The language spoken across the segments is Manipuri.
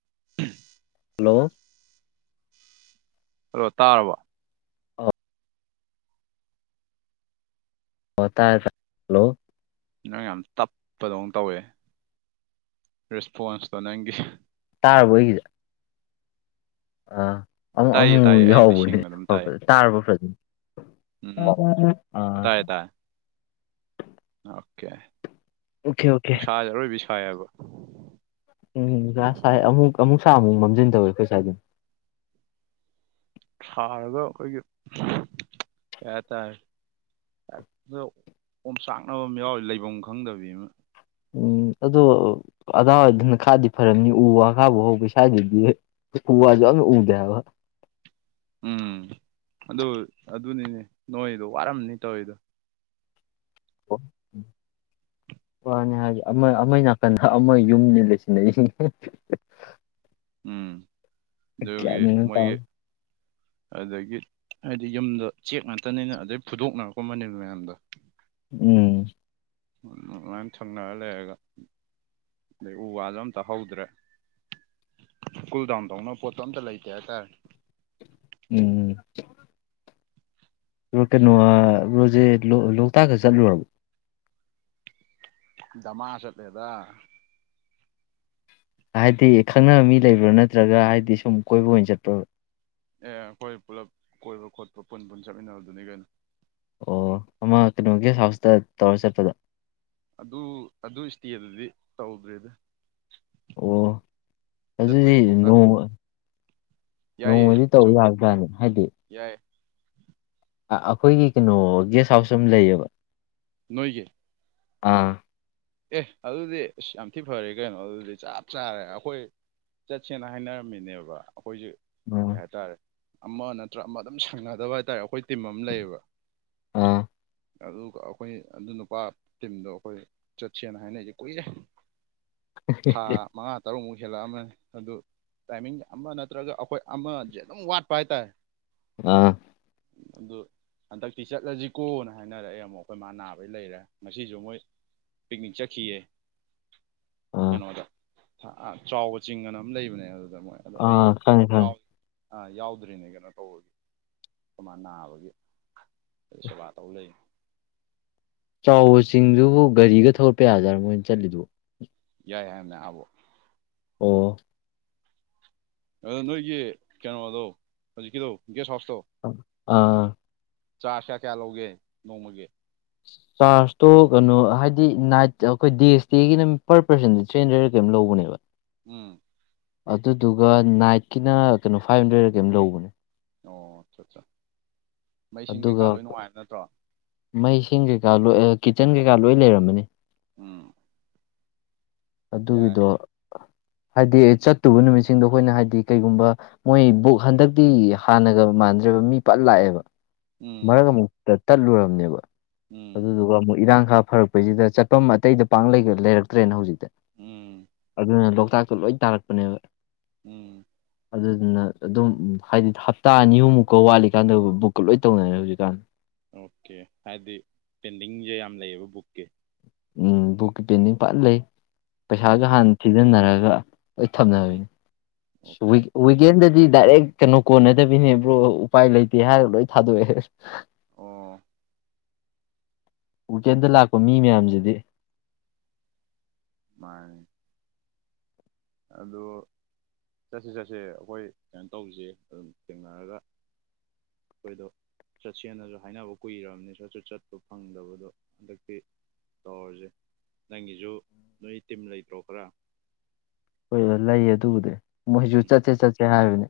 [inaudible] ꯍꯂꯣ ꯍꯜꯂꯣ ꯇꯥꯔꯕꫭ ꯑ ꯑꫭ ꯇꯥꯔꯦ ꯇꯥ ꯍꯜꯂꫭ ꯅꯪ ꯌꯥꯝ ꯇꯞꯄꯗꯧ ꯇꯧꯋꯦ ꯔꯦꯁꯄꯣꯟꯁꯇꯣ ꯅꯪꯒꯤ ꯇꯥꯔꯕꯣ ꯑꯩꯒꯤꯖꯦ ꯑ ꯑꯃꯨꯛ ꯇꯥꯏꯌꯦ ꯇꯥꯏꯌꯦ [unintelligible] ꯑꯩꯕꯨꯗꯤ ꯌꯥꯎꯕꯅꯦ ꯁꯦꯡꯅ ꯑꯗꯨꯝ ꯇꯥꯏꯌꯦ ꯍꯧꯔꯛꯄꯗ ꯇꯥꯔꯕꫭ ꯎꯝ ꯐꯖꯅ ꯎꯝ [unintelligible] ꯑ ꯇꯥꯏꯌꯦ ꯇꯥꯏꯌꯦ ꯑꯣꯀꯦ ꯑꯣꯀꯦ ꯑꯣꯀꯦ ꯅꯨꯡꯁꯥꯖꯦ ꯑꯔꯣꯏꯕꯤ ꯁꯥꯏ ꯍꯥꯏꯕ ꯎꯝ ꯉꯁꯥꯏ [unintelligible] ꯃꯝꯖꯤꯟ ꯇꯧꯋꯦ ꯑꯈꫭꯏ ꯁꯥꯏꯗ ꯁꯥꯔꯒ ꯑꯈꫭꯏꯒꯤ ꯀꯩ ꯍꯥꯏꯇꯥꯔꯦ ꯍꯦꯛꯇ ꯑꯣꯝꯆꯥꯛꯅꯕ ꯑꯃ ꯌꯥꯎꯋꯤ ꯂꯩꯕꯝ ꯈꯪꯗꯕꯤ ꯑꯃ ꯎꯝ ꯑꯗꯣ ꯑꯗꯥꯋꯥꯏꯗꯅ ꯈꯔꯗꯤ ꯐꯔꯝꯅꯤ ꯎ ꯋꯥ ꯈꯔ ꯍꯧꯕꯩ ꯁꯥꯏꯗꯗꯤ ꯎ ꯋꯥꯖꯨ ꯑꯝꯇ ꯎꯗꯦ ꯍꯥꯏꯕ ꯎꯝ ꯑꯗꯨ ꯑꯗꯨꯅꯤꯅꯦ ꯅꯣꯏꯗꯣ ꯋꯥꯔꯝꯅꯤ ꯇꯧꯔꯤꯗꯣ [unintelligible] ꯋꯥꯅꯤ ꯍꯥꯏꯖꯨ ꯑꯃ ꯑꯃꯒꯤ ꯅꯥꯀꯟꯗ ꯑꯃ ꯌꯨꯝꯅꯤ ꯂꯩꯁꯟꯅꯩꯖꯤꯡꯁꯦ ꯎꯝ ꯑꯗꯨꯒꯤ ꯒ꯭ꯌꯥꯟ ꯃꯦꯟ ꯑꯝ ꯇꯥ ꯃꯣꯏꯒꯤ ꯑꯗꯒꯤ ꯍꯥꯏꯗꯤ ꯌꯨꯝꯗꫭ ꯆꯦꯛ ꯉꯥꯛꯇꯅꯤꯅ ꯑꯗꯩ ꯐꯨꯗꯣꯛꯅꯔꯛꯄ ꯃꯅꯤꯟ ꯃꯌꯥꯝꯗꫭ ꯎꯝ [unintelligible] ꯊꯪꯅꯔ ꯂꯩꯔꯒ ꯑꯗꯩ ꯎ ꯋꯥꯖꯨ ꯑꯝꯇ ꯍꯧꯗ꯭ꯔꯦ ꯀꯨꯜ ꯗꯥꯎꯟ ꯇꯧꯅꯕ ꯄꯣꯠꯇꯣ ꯑꯝꯇ ꯂꯩꯇꯦ ꯍꯥꯏꯇꯥꯔꯦ ꯎꯝ [unintelligible] ꯔꯣꯖꯦ ꯂꯣꯛꯇꯥꯛꯀ ꯆꯠꯂꯨꯔꯕꫭ ꯗꯃꯥꯥ ꯆꯠꯂꯦꯗ ꯍꯥꯏꯗꯤ ꯈꯪꯅꯕ ꯃꯤ ꯂꯩꯕ꯭ꯔ ꯅꯠꯇ꯭ꯔꯒ ꯍꯥꯏꯗꯤ ꯁꯨꯝ ꯀꯣꯏꯕ ꯑꯣꯏꯅ ꯆꯠꯄ꯭ꯔꯕ ꯑꯦ ꯑꯩꯈꯣꯏ ꯄꯨꯂꯞ ꯀꯣꯏꯕ ꯈꯣꯠꯄ ꯄꯨꯟ ꯄꯨꯟ ꯆꯠꯃꯤꯟꯅꯕꯗꯨꯅꯤ ꯀꯩꯅꯣ ꯑꯣ ꯑꯃ ꯀꯩꯅꯣꯒꯤ [unintelligible] ꯇꯧꯔ ꯆꯠꯄꯗꫭ ꯑꯗꯨ ꯑꯗꯨ ꯏꯁꯇꯦꯗꯨꯗꯤ ꯇꯧꯗ꯭ꯔꯦꯗ ꯑꯣ ꯑꯗꯨꯗꯤ ꯆꯠꯄꯩ ꯂꯣꯛꯇꯥꯛ ꯅꯣꯡꯃ ꯌꯥꯏꯌꯦ ꯅꯣꯡꯃꯗꯤ ꯇꯧꯔꯨ ꯆꯧ ꯌꯥꯞꯖꯥꯠꯅꯤ ꯍꯥꯏꯗꯤ ꯌꯥꯏ ꯑꯈꯣꯏꯒꯤ ꯀꯩꯅꯣ ꯒꯦꯁ ꯍꯥꯎꯁ ꯑꯃ ꯂꯩꯌꯦꯕ ꯅꯣꯏꯒꯤ ꯑ ꯑꯦ ꯑꯗꯨꯗꯤ ꯑꯁ ꯌꯥꯝ ꯊꯤ ꯐꯔꯦ ꯀꯩꯅꯣ ꯑꯗꯨꯗꯤ ꯆꯞ ꯆꯥꯔꯦ ꯑꯈꯣꯏ ꯆꯠꯁꯦꯅ ꯍꯥꯏꯅꯔꯝꯃꯤꯅꯦꯕ ꯑꯈꯣꯏꯁꯦ ꯑꯥ ꯀꯩ ꯍꯥꯏꯇꯥꯔꯦ ꯑꯃ ꯅꯠꯇ꯭ꯔ ꯑꯃ ꯑꯗꯨꯝ ꯁꯪꯅꯗꯕ ꯍꯥꯏꯇꯥꯔꯦ ꯑꯩꯈꯣꯏ ꯇꯤꯝ ꯑꯃ ꯂꯩꯌꯦꯕ ꯑꯥ ꯑꯗꯨꯒ ꯑꯈꯣꯏ ꯑꯗꯨ ꯅꯨꯄꯥ ꯇꯤꯝꯗꯣ ꯑꯈꯣꯏ ꯆꯠꯁꯦꯅ ꯍꯥꯏꯅꯩꯖꯦ ꯀꯨꯏꯔꯦ ꯊꯥ ꯃꯉꯥ ꯇꯔꯨꯛꯃꯨꯛ ꯍꯦꯜꯂꯑꯝꯃꯅꯤ ꯑꯗꯨ ꯇꯥꯏꯃꯤꯡ ꯑꯃ ꯅꯠꯇ꯭ꯔꯒ ꯑꯈꯣꯏ ꯑꯃꯖꯦ ꯑꯗꯨꯝ ꯋꯥꯠꯄ ꯍꯥꯏꯇꯥꯔꯦ ꯑ ꯑꯗꯨ ꯍꯟꯗꯛꯇꯤ ꯆꯠꯂꯁꯤꯀꯣꯅ ꯍꯥꯏꯅꯔꯛꯑꯦ ꯑꯃꯨꯛ ꯑꯩꯈꯣꯏ ꯃꯥ ꯅꯥꯕꯩ ꯂꯩꯔꯦ ꯉꯁꯤꯁꯨ ꯃꯣꯏ ꯄꯤꯛꯅꯤꯛ ꯆꯠꯈꯤꯌꯦ ꯑꯥ ꯀꯩꯅꯣꯗ [unintelligible] ꯆꯥꯎꯕ ꯆꯤꯡ ꯍꯥꯏꯅꯥ ꯑꯃ ꯂꯩꯕꯅꯦ ꯑꯗꯨꯗ ꯑꯩ ꯑꯥ ꯈꯪꯉꯦ ꯈꯪꯉꯦ ꯌꯥꯎ ꯑꯥ ꯌꯥꯎꯗ꯭ꯔꯤꯅꯦ ꯀꯩꯅꯣ ꯇꯧꯕ ꯑꯩꯈꯣꯏ ꯃꯥ ꯅꯕꯒꯤ ꯁꯦꯕꯥ ꯇꯧ ꯂꯩ ꯆꯥꯎꯕ ꯆꯁꯤꯡꯗꯨꯕꯨ ꯒꯥꯔꯤꯒ ꯊꯧꯒꯠꯄ ꯌꯥꯖꯔꯥ ꯃꯣꯏꯅ ꯆꯠꯂꯤꯗꯨꯕꯨ ꯌꯥꯏ ꯍꯥꯏꯝꯅꯦ ꯑꯥꯕꫭꯛ ꯑꯣ ꯑꯗꯨ ꯅꯣꯏꯒꯤ ꯀꯩꯅꯣꯗꯣ ꯍꯧꯖꯤꯛꯀꯤꯗꯣ ꯒꯦꯁ ꯍꯥꯎꯁꯇꯣ ꯑ ꯆꯥꯔꯖ ꯀꯌꯥ ꯀꯌꯥ ꯂꯧꯒꯦ ꯅꯣꯡꯃꯒꯤ ꯆꯥꯔꯖꯇꯣ ꯀꯩꯅꯣ ꯍꯥꯏꯗꯤ ꯅꯥꯏꯠ ꯑꯩꯈꯣꯏ ꯗꯦ ꯏꯁꯇꯦꯒꯤꯅ ꯄꯔ ꯄꯔꯁꯦꯟꯗ ꯊ꯭ꯔꯤ ꯍꯟꯗ꯭ꯔꯦꯗꯂꯥ ꯀꯩꯅꯣꯝ ꯂꯧꯕꯅꯦꯕꯥ ꯎꯝ ꯑꯗꯨꯗꯨꯒ ꯅꯥꯏꯠꯀꯤꯅ ꯐꯥꯏꯚ ꯍꯟꯗ꯭ꯔꯦꯠꯂ ꯀꯩꯝꯅꯣ ꯂꯧꯕꯅꯦ ꯑꯣ ꯆꯠ ꯆꯠ ꯑꯗꯨꯒ ꯃꯩꯁꯤꯡ ꯀꯩꯀꯥ ꯂꯣꯏ ꯀꯤꯠꯆꯟ ꯀꯩꯀꯥ ꯂꯣꯏ ꯂꯩꯔꯝꯃꯅꯤ ꯎꯝ ꯌꯥꯏ ꯑꯗꯨꯒꯤꯗꯣ ꯍꯥꯏꯗꯤ ꯆꯠꯇꯨꯕ ꯅꯨꯃꯤꯠꯁꯤꯡꯗꯣ ꯑꯩꯈꯣꯏꯅ ꯍꯥꯏꯗꯤ ꯀꯩꯒꯨꯝꯕ ꯃꯣꯏ ꯕꯨꯛ ꯍꯟꯗꯛꯇꯤ ꯍꯥꯟꯅꯒ ꯃꯥꯟ ꯃꯥꯟꯗ꯭ꯔꯦꯕ ꯃꯤ ꯄꯠ ꯂꯥꯛꯑꯦꯕ ꯎꯝ ꯃꯔꯛ ꯑꯃꯨꯛ ꯇꯠꯂꯨꯔꯕꯅꯦꯕ ꯎꯝ ꯑꯗꯨꯗꯨꯒ ꯑꯃꯨꯛ ꯏꯔꯥꯡ ꯈꯥꯔ ꯐꯔꯛꯄꯩꯁꯤꯗ ꯆꯠꯐꯝ ꯑꯇꯩꯗ ꯄꯥꯛ ꯂꯩꯔꯛꯇ꯭ꯔꯦꯅ ꯍꯧꯖꯤꯛꯇꯤ ꯎꯝ ꯑꯗꯨꯅ ꯂꯣꯛ ꯆꯥꯛꯇ ꯂꯣꯏ ꯇꯥꯔꯛꯄꯅꯦꯕ ꯎꯝ ꯑꯗꯨꯗꯨꯅ ꯑꯗꯨꯝ ꯍꯥꯏꯗꯤ ꯍꯞꯇꯥ ꯑꯅꯤ ꯑꯍꯨꯝ ꯃꯨꯛꯀꯥ ꯋꯥꯠꯂꯤꯀꯥꯟꯗ ꯕꯨꯛꯀꯥ ꯂꯣꯏ ꯇꯧꯅꯔꯦ ꯍꯧꯖꯤꯛꯀꯥꯟ ꯑꯣꯀꯦ ꯍꯥꯏꯗꯤ ꯄꯦꯟꯗꯤꯡꯁꯦ ꯌꯥꯝ ꯂꯩꯌꯦꯕ ꯕꯨꯛꯀꯤ ꯎꯝ ꯕꯨꯛꯀꯤ ꯄꯦꯟꯗꯤꯡ ꯐꯖꯅ ꯂꯩ ꯄꯩꯁꯥꯁꯨ ꯎꯝ ꯍꯥꯟꯅ ꯊꯤꯖꯤꯟꯅꯔꯒ ꯑꯩ ꯊꯝꯅꯔꯦ ꯎꯝ ꯑꯣꯀꯦ ꯋꯤꯛꯀꯦꯟꯗꯗꯤ ꯗꯥꯏꯔꯦꯛ ꯀꯩꯅꯣ ꯀꯣꯟꯅꯗꯕꯤꯅꯦ ꯕ꯭ꯔꯣ ꯎꯄꯥꯏ ꯂꯩꯇꯦ ꯍꯥꯏꯔꯤꯕꯥ ꯑꯩ ꯊꯥꯗꯣꯛꯑꯦ ꯑꯣ ꯋꯤꯀꯦꯟꯗ ꯂꯥꯛꯄ ꯃꯤ ꯃꯌꯥꯝꯁꯤꯗꯤ ꯃꯥ ꯑꯗꯣ ꯆꯠꯁꯦ ꯆꯠꯁꯦ ꯑꯩꯈꯣꯏ ꯀꯩꯅꯣ ꯇꯧꯁꯦ ꯑꯗꯨꯝ ꯊꯦꯡꯅꯔꯒ ꯑꯩꯈꯣꯏꯗꯣ ꯆꯠꯁꯦꯅꯁꯨ ꯍꯥꯏꯅꯕ ꯀꯨꯏꯔꯕꯅꯤ ꯆꯠꯁꯨ ꯆꯠꯄ ꯐꯪꯗꯕꯗꯣ ꯍꯟꯗꯛꯇꯤ ꯇꯧꯔꯁꯦ ꯅꯪꯒꯤꯁꯨ ꯅꯣꯏ ꯇꯤꯝ ꯂꯩꯇ꯭ꯔꯣ ꯈꯔꯥ ꯍꯣꯏ ꯂꯩꯌꯦ ꯑꯗꯨꯕꯨꯗꯤ ꯃꯣꯏꯁꯨ ꯆꯠꯁꯦ ꯆꯠꯁꯦ ꯍꯥꯏꯕꯅꯤ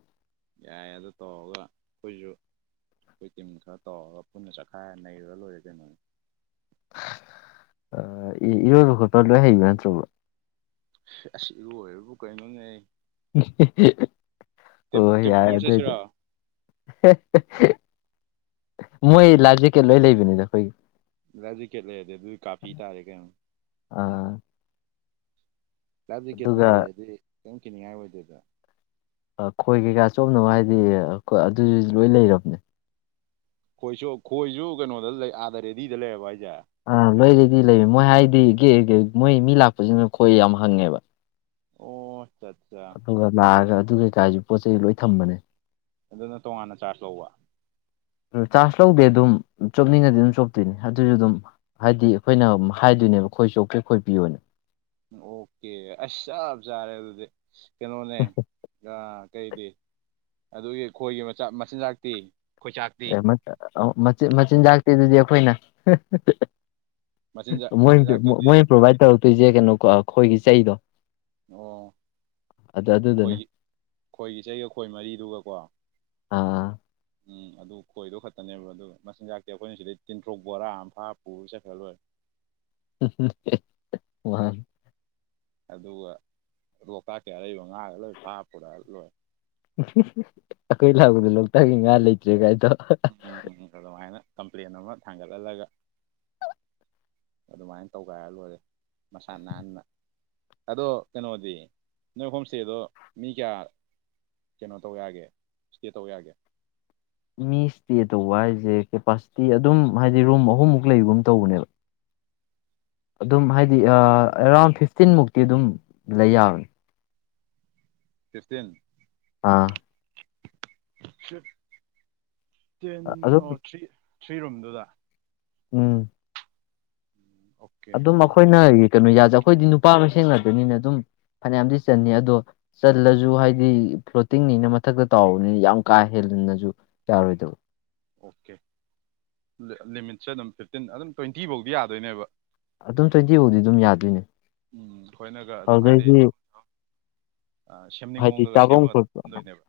ꯌꯥꯏꯌꯦ ꯑꯗꯨ ꯇꯧꯔꯒ ꯑꯩꯈꯣꯏꯁꯨ ꯑꯩꯈꯣꯏ ꯇꯤꯝ ꯈꯔ ꯇꯧꯔꯒ ꯄꯨꯟꯅ ꯆꯠꯈꯥꯏꯔꯒ ꯅꯩꯔꯨꯔ ꯂꯣꯏꯔꯦ ꯀꯩꯅꯣ ꯑꯥ ꯏꯔꯣꯏꯕ ꯈꯣꯠꯄꯥ ꯂꯣꯏ ꯍꯩꯕ ꯅꯠꯇ꯭ꯔꯣ ꯕꯔꯣ ꯑꯁ ꯏꯔꯣꯏꯕꯨ ꯀꯔꯤꯅꯣꯅꯦ [unintelligible] ꯇ꯭ꯔꯤꯞ ꯑꯣ ꯇ꯭ꯔꯤꯞ ꯌꯥꯔꯦ ꯄꯨꯔ ꯑꯗꯨ ꯑꯣꯏꯗꯤ ꯆꯠꯁꯤꯔꯣ [unintelligible] ꯃꯣꯏ ꯂꯥꯐ ꯖꯦꯀꯦꯠ ꯂꯣꯏ ꯂꯩꯕꯅꯤꯗ ꯑꯩꯈꯣꯏꯒꯤ ꯂꯥꯏꯐ ꯖꯦꯀꯦꯠ ꯂꯩꯔꯗꯤ ꯑꯗꯨ ꯀꯥꯔꯗ ꯄꯤ ꯇꯥꯔꯦ ꯀꯩꯅꯣ ꯑꯥ ꯂꯥꯏꯐ ꯖꯦꯀꯦꯠꯄꯨ ꯑꯗꯨꯒ ꯂꯩꯔꯗꯤ ꯀꯦꯝ ꯀꯤꯅꯤꯡꯉꯥꯏ ꯑꯣꯏꯗꯦꯗ ꯑꯈꯣꯏꯒꯤ [unintelligible] ꯍꯥꯏꯗꯤ ꯑꯗꯨꯁꯨ ꯂꯣꯏ ꯂꯩꯔꯕꯅꯦ ꯈꯣꯏꯁꯨ ꯈꯣꯏꯁꯨ ꯀꯩꯅꯣꯗ ꯂꯩ ꯑꯥꯗ ꯔꯦꯗꯤꯗ ꯂꯩꯔꯕꯣ ꯍꯥꯏꯁꯦ ꯑꯥ ꯂꯩꯔꯗꯤ ꯂꯩꯌꯦ ꯃꯣꯏ ꯍꯥꯏꯗꯤ ꯒꯦ ꯒꯦ ꯃꯣꯏ ꯃꯤ ꯂꯥꯛꯄꯁꯤꯅ ꯈꯣꯏ ꯌꯥꯝ ꯍꯪꯉꯦꯕ ꯑꯣ ꯑꯠꯆꯥ ꯑꯠꯆꯥ ꯑꯗꯨꯒ ꯂꯥꯛꯑꯒ ꯑꯗꯨ [unintelligible] ꯄꯣꯠ ꯆꯩ ꯂꯣꯏ ꯊꯝꯕꯅꯦ ꯑꯗꯨꯅ ꯇꯣꯉꯥꯟꯅ ꯆꯥꯔꯖ ꯂꯧꯕ ꯆꯥꯔꯖ ꯂꯧꯗꯦ ꯑꯗꯨꯝ ꯆꯣꯞꯅꯤꯡꯉꯗꯤ ꯑꯗꯨꯝ ꯆꯣꯞꯇꯣꯏꯅꯦ ꯑꯗꯨꯖꯨꯗꯨꯝ ꯍꯥꯏꯗꯤ ꯑꯩꯈꯣꯏꯅ ꯍꯥꯏ ꯅꯦꯕ ꯈꯣꯏ ꯆꯣꯞꯀꯦ ꯈꯣꯏ ꯄꯤꯌꫭꯅ ꯑꯣꯀꯦ ꯑꯁ ꯆꯞ ꯆꯥꯔꯦ ꯑꯗꯨꯗꯤ ꯀꯩꯅꯣꯅꯦ ꯑ ꯀꯩꯗꯤ ꯑꯗꯨꯒꯤ ꯈꯣꯏꯒꯤ [unintelligible] ꯃꯆꯤꯟꯖꯥꯛꯇꯤ ꯈꯣꯏꯆꯥꯛꯇꯤ ꯑꯦ [unintelligible] ꯃꯆꯤꯟꯖꯥꯛꯇꯤ ꯑꯗꯨꯗꯤ ꯑꯩꯈꯣꯏꯅ ꯃꯆꯤꯟꯖꯥꯛ ꯃꯣꯏ ꯃꯆꯤꯟꯖꯥꯛꯇꯨꯗꯤ ꯃꯣꯏꯅ ꯄ꯭ꯔꯣꯚꯥꯏꯠ ꯇꯧꯔꯛꯇꯣꯏꯖꯦ ꯀꯩꯅꯣ ꯈꯣꯏꯒꯤ ꯆꯩꯗꯣ ꯑꯣ ꯑꯗꯨ ꯑꯗꯨꯗꯨꯅꯦ ꯈꫭꯏꯒꯤ ꯈꯣꯏꯒꯤ ꯆꯩꯒ ꯈꯣꯏ ꯃꯔꯤꯗꯨꯒꯀꯣ ꯑ ꯎꯝ ꯑꯗꯨ ꯈꯣꯏꯗꯣ ꯈꯇꯅꯦꯕ ꯑꯗꯨꯒ ꯃꯆꯤꯟꯖꯥꯛꯇꯤ ꯑꯈꯣꯏꯅ ꯁꯤꯗꯩ ꯇꯤꯟꯊ꯭ꯔꯣꯛ ꯕꯣꯔꯥ ꯑꯃ ꯐꯥꯔ ꯄꯨꯔ ꯆꯠꯈ꯭ꯔ ꯂꯣꯏꯔꯦ [unintelligible] ꯑꯗꯨꯒ ꯂꫭꯛꯇꯥꯛꯀꯤ ꯑꯔꯩꯕ ꯉꯥꯒꯩ ꯂꫭꯏ ꯐꯥꯔ ꯄꯨꯔꯑ ꯂꫭꯏꯔꯦ ꯑꯈꯣꯏ ꯂꯥꯛꯄꯗ ꯂꯣꯛꯇꯥꯛꯀꯤ ꯉꯥ ꯂꯩꯇ꯭ꯔꯦ ꯒꯥꯏꯗꯣ ꯎꯝ ꯑꯗꯨꯃꯥꯏꯅ ꯀꯝꯄ꯭ꯂꯦꯟ ꯑꯃ ꯊꯥꯡꯒꯠꯂꯜꯂꯒ ꯑꯗꯨꯝꯃꯥꯏ ꯇꯧꯒꯥꯏꯔ ꯂꯣꯏꯔꯦ ꯃꯁꯥ ꯅꯥꯟꯅ ꯑꯗꯣ ꯀꯩꯅꯣꯗꯤ ꯅꫭꯏ ꯍꫭꯝ ꯏꯁꯇꯦꯗꯣ ꯃꯤ ꯀꯌꯥ ꯀꯩꯅꯣ ꯇꯧ ꯌꯥꯒꯦ ꯏꯁꯇꯦ ꯇꯧ ꯌꯥꯒꯦ ꯃꯤ ꯏꯁꯇꯦ ꯇꯧꯕ ꯍꯥꯏꯖꯦ ꯀꯦꯄꯥꯁꯤꯇꯤ ꯑꯗꯨꯝ ꯍꯥꯏꯗꯤ ꯔꯨꯝ ꯑꯍꯨꯝꯃꯨꯛ ꯂꯩꯒꯨꯝ ꯇꯧꯕꯅꯦꯕ ꯑꯗꯨꯝ ꯍꯥꯏꯗꯤ ꯑ ꯑꯦꯔꯥꯎꯟ ꯐꯤꯞꯇꯤꯟ ꯃꯨꯛꯇꯤ ꯑꯗꯨꯝ ꯂꯩ ꯌꯥꯕꯅꯤ ꯐꯤꯞꯇꯤꯟ ꯑꯥ ꯑꯗꯨꯝ [unintelligible] ꯊ꯭ꯔꯤ ꯔꯨꯝꯗꯨꯗ ꯎꯝ ꯑꯣꯀꯦ ꯑꯗꯨꯝ ꯑꯗꯨꯗꯤ ꯑꯈꯣꯏꯅ ꯀꯩꯅꯣ ꯌꯥꯖ ꯑꯈꯣꯏꯗꯤ ꯅꯨꯄꯥ ꯃꯁꯦꯟ ꯉꯥꯛꯇꯅꯤꯅ ꯑꯗꯨꯝ ꯐꯅꯤꯌꯥꯝꯗꯤ ꯆꯟꯅꯤ ꯑꯗꯣ ꯆꯜꯂꯖꯨ ꯍꯥꯏꯗꯤ ꯐ꯭ꯂꯣꯇꯤꯡꯅꯤꯅ ꯃꯊꯛꯇ ꯇꯥꯎꯕꯅꯤꯅ ꯌꯥꯝ ꯀꯥ ꯍꯦꯜ ꯑꯗꯨꯅꯖꯨ ꯌꯥꯔꯣꯏꯗꯕ ꯑꯣꯀꯦ ꯂꯤꯃꯤꯠꯁꯦ ꯑꯗꯨꯝ ꯐꯤꯞꯇꯤꯟ ꯑꯗꯨꯝ ꯇꫭꯏꯟꯇꯤ ꯕꯧꯗꯤ ꯌꯥꯗꯣꯏꯅꯦꯕ ꯑꯗꯨꯝ ꯇꫭꯏꯟꯇꯤ ꯕꯧꯗꯤ ꯑꯗꯨꯝ ꯌꯥꯗꯣꯏꯅꯦ ꯎꯝ ꯊꯣꯏꯅꯒ ꯑꯗꯨꯝ ꯍꯥꯏꯗꯤ ꯑꯗꯨꯗꯩꯗꯤ ꯑ ꯁꯦꯝꯅꯤꯡꯕ ꯍꯥꯏꯗꯤ ꯃꯋꫭꯡꯗꯒ ꯆꯥꯐꯝ ꯁꯦꯝꯃꯒ ꯈꯣꯠꯄ [unintelligible] ꯅꯦꯕ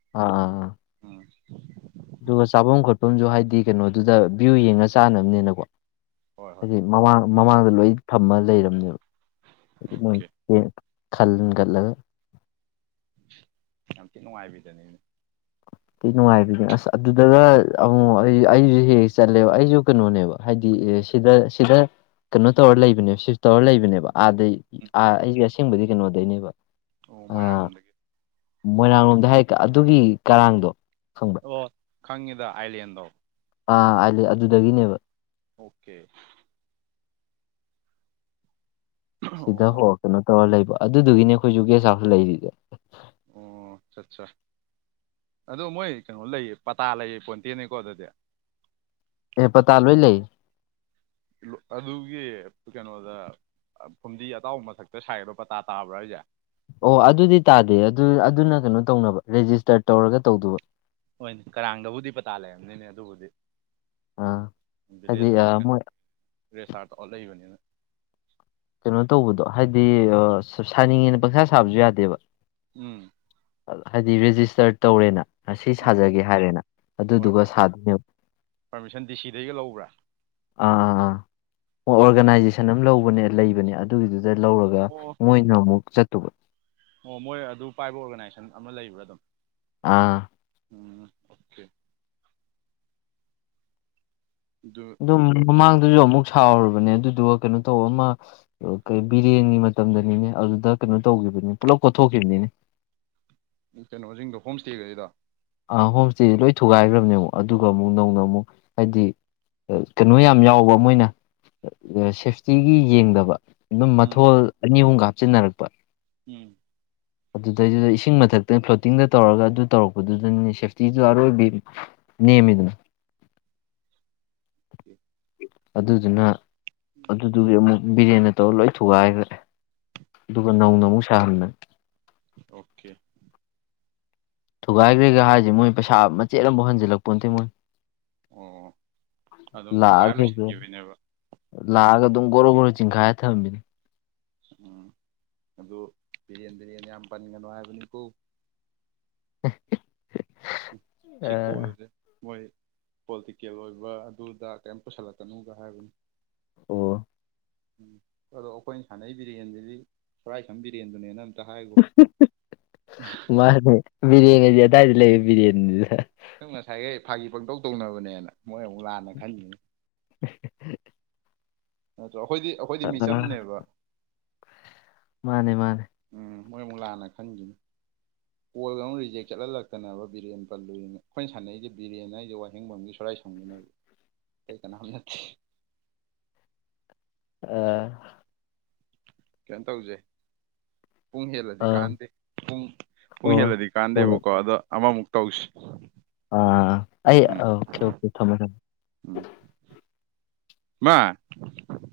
ꯑꯥ ꯑꯥ ꯎꯝ ꯑꯗꯨꯒ ꯆꯥꯕꯝ ꯈꯣꯠꯄꯝꯖꯨ ꯍꯥꯏꯗꯤ ꯀꯩꯅꯣꯗꯨꯗ ꯚꯤꯎ ꯌꯦꯡꯉ ꯆꯥꯅꯝꯅꯦꯅꯀꯣ ꯍꯣꯏ ꯍꯣꯏ ꯍꯥꯏꯗꯤ ꯃꯃꯥꯡ ꯃꯃꯥꯡꯗ ꯂꯣꯏ ꯊꯝꯃ ꯂꯩꯔꯝꯅꯦꯕ ꯃꯣꯏ ꯑꯣꯀꯦ ꯇꯦꯟ ꯈꯜꯒꯠꯂꯒ ꯌꯥꯝ ꯊꯤ ꯅꯨꯡꯉꯥꯏꯕꯤꯗꯅꯦꯃꯤ ꯊꯤ ꯅꯨꯡꯉꯥꯏꯕꯤꯅꯦ ꯑꯁ ꯑꯗꯨꯗꯒ ꯑꯃꯨꯛ ꯑꯩ ꯑꯩꯖꯨ ꯍꯦꯛ ꯍꯦꯛ ꯆꯠꯂꯦꯕ ꯑꯩꯖꯨ ꯀꯩꯅꯣꯅꯦꯕ ꯍꯥꯏꯗꯤ [unintelligible] ꯁꯤꯗ ꯁꯤꯗ ꯀꯩꯅꯣ ꯇꯧꯔ ꯂꯩꯕꯅꯦꯕ ꯁꯤꯐ ꯇꯧꯔ ꯂꯩꯕꯅꯦꯕ ꯑꯥꯗꯩꯥ ꯎꯝ ꯑꯩꯖꯦ ꯑꯁꯦꯡꯕꯗꯤ ꯀꯩꯅꯣꯗꯩꯅꯦꯕ ꯑꯣ ꯃꯣꯏꯔꯥꯡ ꯂꯣꯝꯗꯒꯤ ꯃꯣꯏꯔꯥꯡꯂꯣꯝꯗ ꯍꯥꯏ ꯑꯗꯨꯒꯤ ꯀꯔꯥꯡꯗꯣ ꯈꯪꯕ꯭ꯔꯥ ꯑꯣ ꯈꯪꯉꯤꯗ ꯑꯥꯏꯂꯦꯟꯗꯣ ꯑꯥ ꯑꯥꯢꯂꯦꯟ ꯑꯗꯨꯗꯒꯤꯅꯦꯕ ꯑꯣꯀꯦ ꯁꯤꯗ ꯍꯣ ꯑꯣ ꯀꯩꯅꯣ ꯇꯧꯔ ꯂꯩꯕ ꯑꯗꯨꯗꯨꯒꯤꯅꯦ [unintelligible] ꯒꯦꯁ ꯍꯥꯎꯁ [unintelligible] ꯑꯣ ꯆꯥ ꯆꯥ ꯑꯗꯣ ꯃꯣꯏ ꯀꯩꯅꯣ ꯂꯩꯌꯦ ꯄꯇꯥ ꯂꯩꯌꯦ ꯄꯣꯟꯇꯦꯅꯦꯀꯣ ꯑꯗꯗꯤ ꯑꯦ ꯄꯇꯥ ꯂꯣꯏ ꯂꯩꯌꯦ [unintelligible] ꯑꯗꯨꯒꯤ ꯀꯩꯅꯣꯗ ꯐꯨꯝꯗꯤ ꯑꯇꯥꯎꯕ ꯃꯊꯛꯇ ꯁꯥꯏꯗꫭ ꯄꯇꯥ ꯇꯥꯕ꯭ꯔꫭ ꯍꯥꯏꯖꯦ ꯑꯣ ꯑꯗꯨꯗꯤ ꯇꯥꯗꯦ ꯑꯗꯨ ꯑꯗꯨꯅ ꯀꯅꯣ ꯇꯧꯅꯕ ꯔꯦꯖꯤꯁꯇꯔ ꯇꯧꯔꯒ ꯇꯧꯗꯧꯕ ꯍꯣꯏꯅꯦ ꯀꯔꯥꯡꯗꯕꯨꯗꯤ ꯄꯇꯥ ꯂꯩꯔꯝꯅꯤꯅꯦ ꯑꯗꯨꯕꯨꯗꯤ ꯑꯥ ꯍꯥꯏꯗꯤ ꯚꯤꯂꯦꯖ ꯑꯃ ꯀꯅꯣ ꯃꯣꯏ ꯔꯦꯁꯇꯥꯔ ꯇꯧꯔ ꯂꯩꯕꯅꯤꯅ ꯀꯅꯣ ꯇꯧꯕꯗꯣ ꯍꯥꯏꯗꯤ ꯁꯥꯅꯤꯡꯉꯦꯅ ꯄꯪꯁꯥ ꯁꯥꯕꯖꯨ ꯌꯥꯗꯦꯕ ꯎꯝ ꯍꯥꯏꯗꯤ ꯔꯦꯖꯤꯁꯇꯔ ꯇꯧꯔꯦꯅ ꯑꯁꯤ ꯎꯝ ꯁꯥꯖꯒꯦ ꯍꯥꯏꯔꯦꯅ ꯍꯣꯏ ꯑꯗꯨꯗꯨꯒ ꯄꯔ- ꯁꯥꯗꯣꯏꯅꯦ ꯑ ꯄꯔꯃꯤꯁꯟ ꯗꯤ ꯁꯤꯗꯩꯒ ꯂꯧꯕ꯭ꯔꯥ ꯑ ꯑ ꯑꯣ ꯑꯣꯔꯒꯅꯥꯏꯖꯦꯁꯟ ꯑꯝ ꯂꯧꯕꯅꯦ ꯂꯩꯕꯅꯦ ꯑꯗꯨꯒꯤꯗꯨꯗ ꯂꯧꯔꯒ ꯑꯣ ꯃꯣꯏꯅ ꯑꯃꯨꯛ ꯆꯠꯇꯧꯕ ꯑꯣ ꯃꯣꯏ ꯑꯗꯨ ꯄꯥꯏꯕ ꯑꯣꯔꯒꯅꯥꯏꯖꯦꯁꯟ ꯑꯃ ꯂꯩꯕ꯭ꯔ ꯑꯗꯨꯝ ꯑꯥ ꯎꯝ ꯑꯣꯀꯦ ꯑꯗꯨ ꯑꯗꯨꯝ ꯃꯃꯥꯡ ꯑꯗꯨꯖꯨ ꯑꯃꯨꯛ ꯁꯥꯎꯔꯨꯕꯅꯦ ꯑꯗꯨꯗꯨꯒ ꯀꯅꯣ ꯇꯧꯋꫭ ꯑꯃ ꯀꯩ ꯕꯤꯔꯦꯟꯒꯤ ꯃꯇꯝꯗꯅꯤꯅꯦ ꯑꯗꯨꯗ ꯀꯩꯅꯣ ꯇꯧꯒꯤꯕꯅꯤꯅꯦ ꯄꯨꯂꯞ ꯀꯣꯠꯊꯣꯛꯈꯤꯝꯅꯤꯅꯦ ꯀꯩꯅꯣꯖꯤꯡꯗꯣ ꯍꯣꯝ ꯏꯁꯇꯦ ꯒꯩꯗꯣ ꯑ ꯍꯣꯝ ꯏꯁꯇꯦ ꯂꯣꯏ ꯊꯨꯒꯥꯏꯒ꯭ꯔꯝꯅꯦ ꯑꯗꯨꯒ ꯑꯃꯨꯛ ꯅꯧꯅ ꯑꯃꯨꯛ ꯍꯥꯏꯗꯤ ꯀꯩꯅꯣ ꯌꯥꯝ ꯌꯥꯎꯕ ꯃꯣꯏꯅ ꯁꯦꯐꯇꯤꯒꯤ ꯌꯦꯡꯗꯕ ꯑꯗꯨꯝ ꯎꯝ ꯃꯊꯣꯜ ꯑꯅꯤ ꯑꯍꯨꯝꯒ ꯍꯥꯞꯆꯤꯟꯅꯔꯛꯄ ꯎꯝ ꯑꯗꯨꯗꯩꯗꯨꯗ ꯏꯁꯤꯡ ꯃꯊꯛꯇ ꯐ꯭ꯂꯣꯇꯤꯡꯗ ꯇꯧꯔꯒ ꯑꯗꯨ ꯇꯧꯔꯛꯄꯗꯨꯗꯅꯦ ꯁꯦꯐꯇꯤꯗꯨ ꯑꯔꯣꯏꯕꯤ ꯅꯦꯝꯃꯤꯗꯅ [inaudible] ꯑꯗꯨꯗꯨꯅ ꯑꯗꯨꯗꯨꯒꯤ ꯑꯃꯨꯛ ꯕꯤꯔꯦꯟꯅ ꯇꯧꯔ ꯂꯣꯏ ꯊꯨꯒꯥꯏꯒ꯭ꯔꯦ ꯑꯗꯨꯒ ꯅꯧꯅ ꯑꯃꯨꯛ ꯁꯥꯍꯟꯕꯅꯦ ꯑꯣꯀꯦ ꯊꯨꯒꯥꯏꯒ꯭ꯔꯦꯒ ꯍꯥꯏꯖꯦ ꯃꯣꯏ ꯄꯩꯁꯥ ꯃꯆꯦꯠ ꯑꯝꯐꯥꯎ ꯍꯟꯖꯜꯂꯛꯄꯣꯠꯇꯦ ꯃꯣꯏ ꯑꯣ ꯑꯗꯨꯝ ꯊꯨꯒꯥꯏꯔ ꯂꯥꯑꯒ ꯂꯣꯏꯁꯤꯟꯈꯤꯕꯅꯦꯕ [unintelligible] ꯂꯥꯑꯒ ꯑꯗꯨꯝ ꯒꯣꯔꯣ ꯒꯣꯔꯣ ꯆꯤꯡꯈꯥꯏꯔ ꯊꯃꯝꯕꯤꯅꯦ ꯎꯝ ꯑꯗꯨ ꯕꯤꯔꯦꯟ ꯕꯤꯔꯦꯟ ꯌꯥꯝ ꯄꯟꯒꯅꯨ ꯍꯥꯏꯕꯅꯤꯀꯣ ꯑꯦ [unintelligible] ꯁꯤꯀꯣꯜꯗ ꯃꯣꯏ ꯄꯣꯂꯤꯇꯤꯀꯦꯜ ꯑꯣꯏꯕ ꯑꯗꯨ ꯑꯗꯥ ꯀꯩꯝ ꯄꯨꯁꯜꯂꯛꯀꯅꫭꯒ ꯍꯥꯏꯕꯅꯦ ꯑꯣ ꯑꯗꯣ ꯑꯈꯣꯏ ꯁꯥꯟꯅꯩ ꯕꯤꯔꯦꯟꯖꯤꯗꯤ ꯁꯣꯔꯥꯏꯁꯝ ꯕꯤꯔꯦꯟꯗꯨꯅꯦꯅ ꯍꯥꯏꯈꯣ [unintelligible] ꯃꯥꯅꯦ ꯕꯤꯔꯦꯟꯑꯖꯦ ꯑꯗꯥꯏꯗ ꯂꯩꯕ ꯕꯤꯔꯦꯟ [unintelligible] ꯅꯪ ꯅꯁꯥꯏꯒꯩ ꯐꯥꯒꯤ ꯄꯪꯇꯧ ꯇꯧꯅꯕꯅꯦꯅ ꯃꯣꯏ ꯑꯃꯨꯛ ꯂꯥꯟꯅ ꯈꯟꯒꯤꯅꯤ [inaudible] ꯑꯈꯣꯏꯗꯤ ꯑꯈꯣꯏꯗꯤ ꯑ ꯃꯤꯆꯝꯅꯦꯕ ꯃꯥꯅꯦ ꯃꯥꯅꯦ ꯎꯝ ꯃꯣꯏ ꯑꯃꯨꯛ ꯂꯥꯟꯅꯅ ꯈꯟꯒꯤꯅꯤ ꯀꯣꯜꯒ ꯑꯃꯨꯛ ꯔꯤꯖꯦꯛ ꯆꯠꯑꯜꯂꯛꯇꯅꯕ ꯕꯤꯔꯦꯟ ꯄꯜꯂꯨꯏꯅ ꯑꯈꯣꯏ ꯁꯥꯟꯅꯩꯁꯦ ꯕꯤꯔꯦꯟ ꯍꯥꯏꯁꯦ ꯋꯥꯍꯦꯡꯕꯝꯒꯤ ꯁꯣꯔꯥꯏ ꯁꯝ ꯒꯤꯅꯦꯕ ꯑꯇꯩ ꯀꯅꯥꯝ ꯅꯠꯇꯦ ꯑ ꯀꯩꯝ ꯇꯧꯖꯦ ꯄꯨꯡ ꯍꯦꯜꯂꯗꯤ ꯑ ꯀꯥꯟꯗꯦ ꯄꯨꯡ ꯍꯣ ꯄꯨꯡ ꯍꯦꯜꯂꯗꯤ ꯍꯣꯏ ꯀꯥꯟꯗꯦꯕꯀꯣ ꯑꯗꫭ ꯑꯃꯃꯨꯛ ꯇꯧꯁꯤ ꯑꯥ ꯑꯩ ꯎꯝ ꯑꯣꯀꯦ ꯑꫭꯀꯦ ꯊꯝꯃꯣ ꯊꯝꯃꯣ ꯎꯝ ꯃꯥ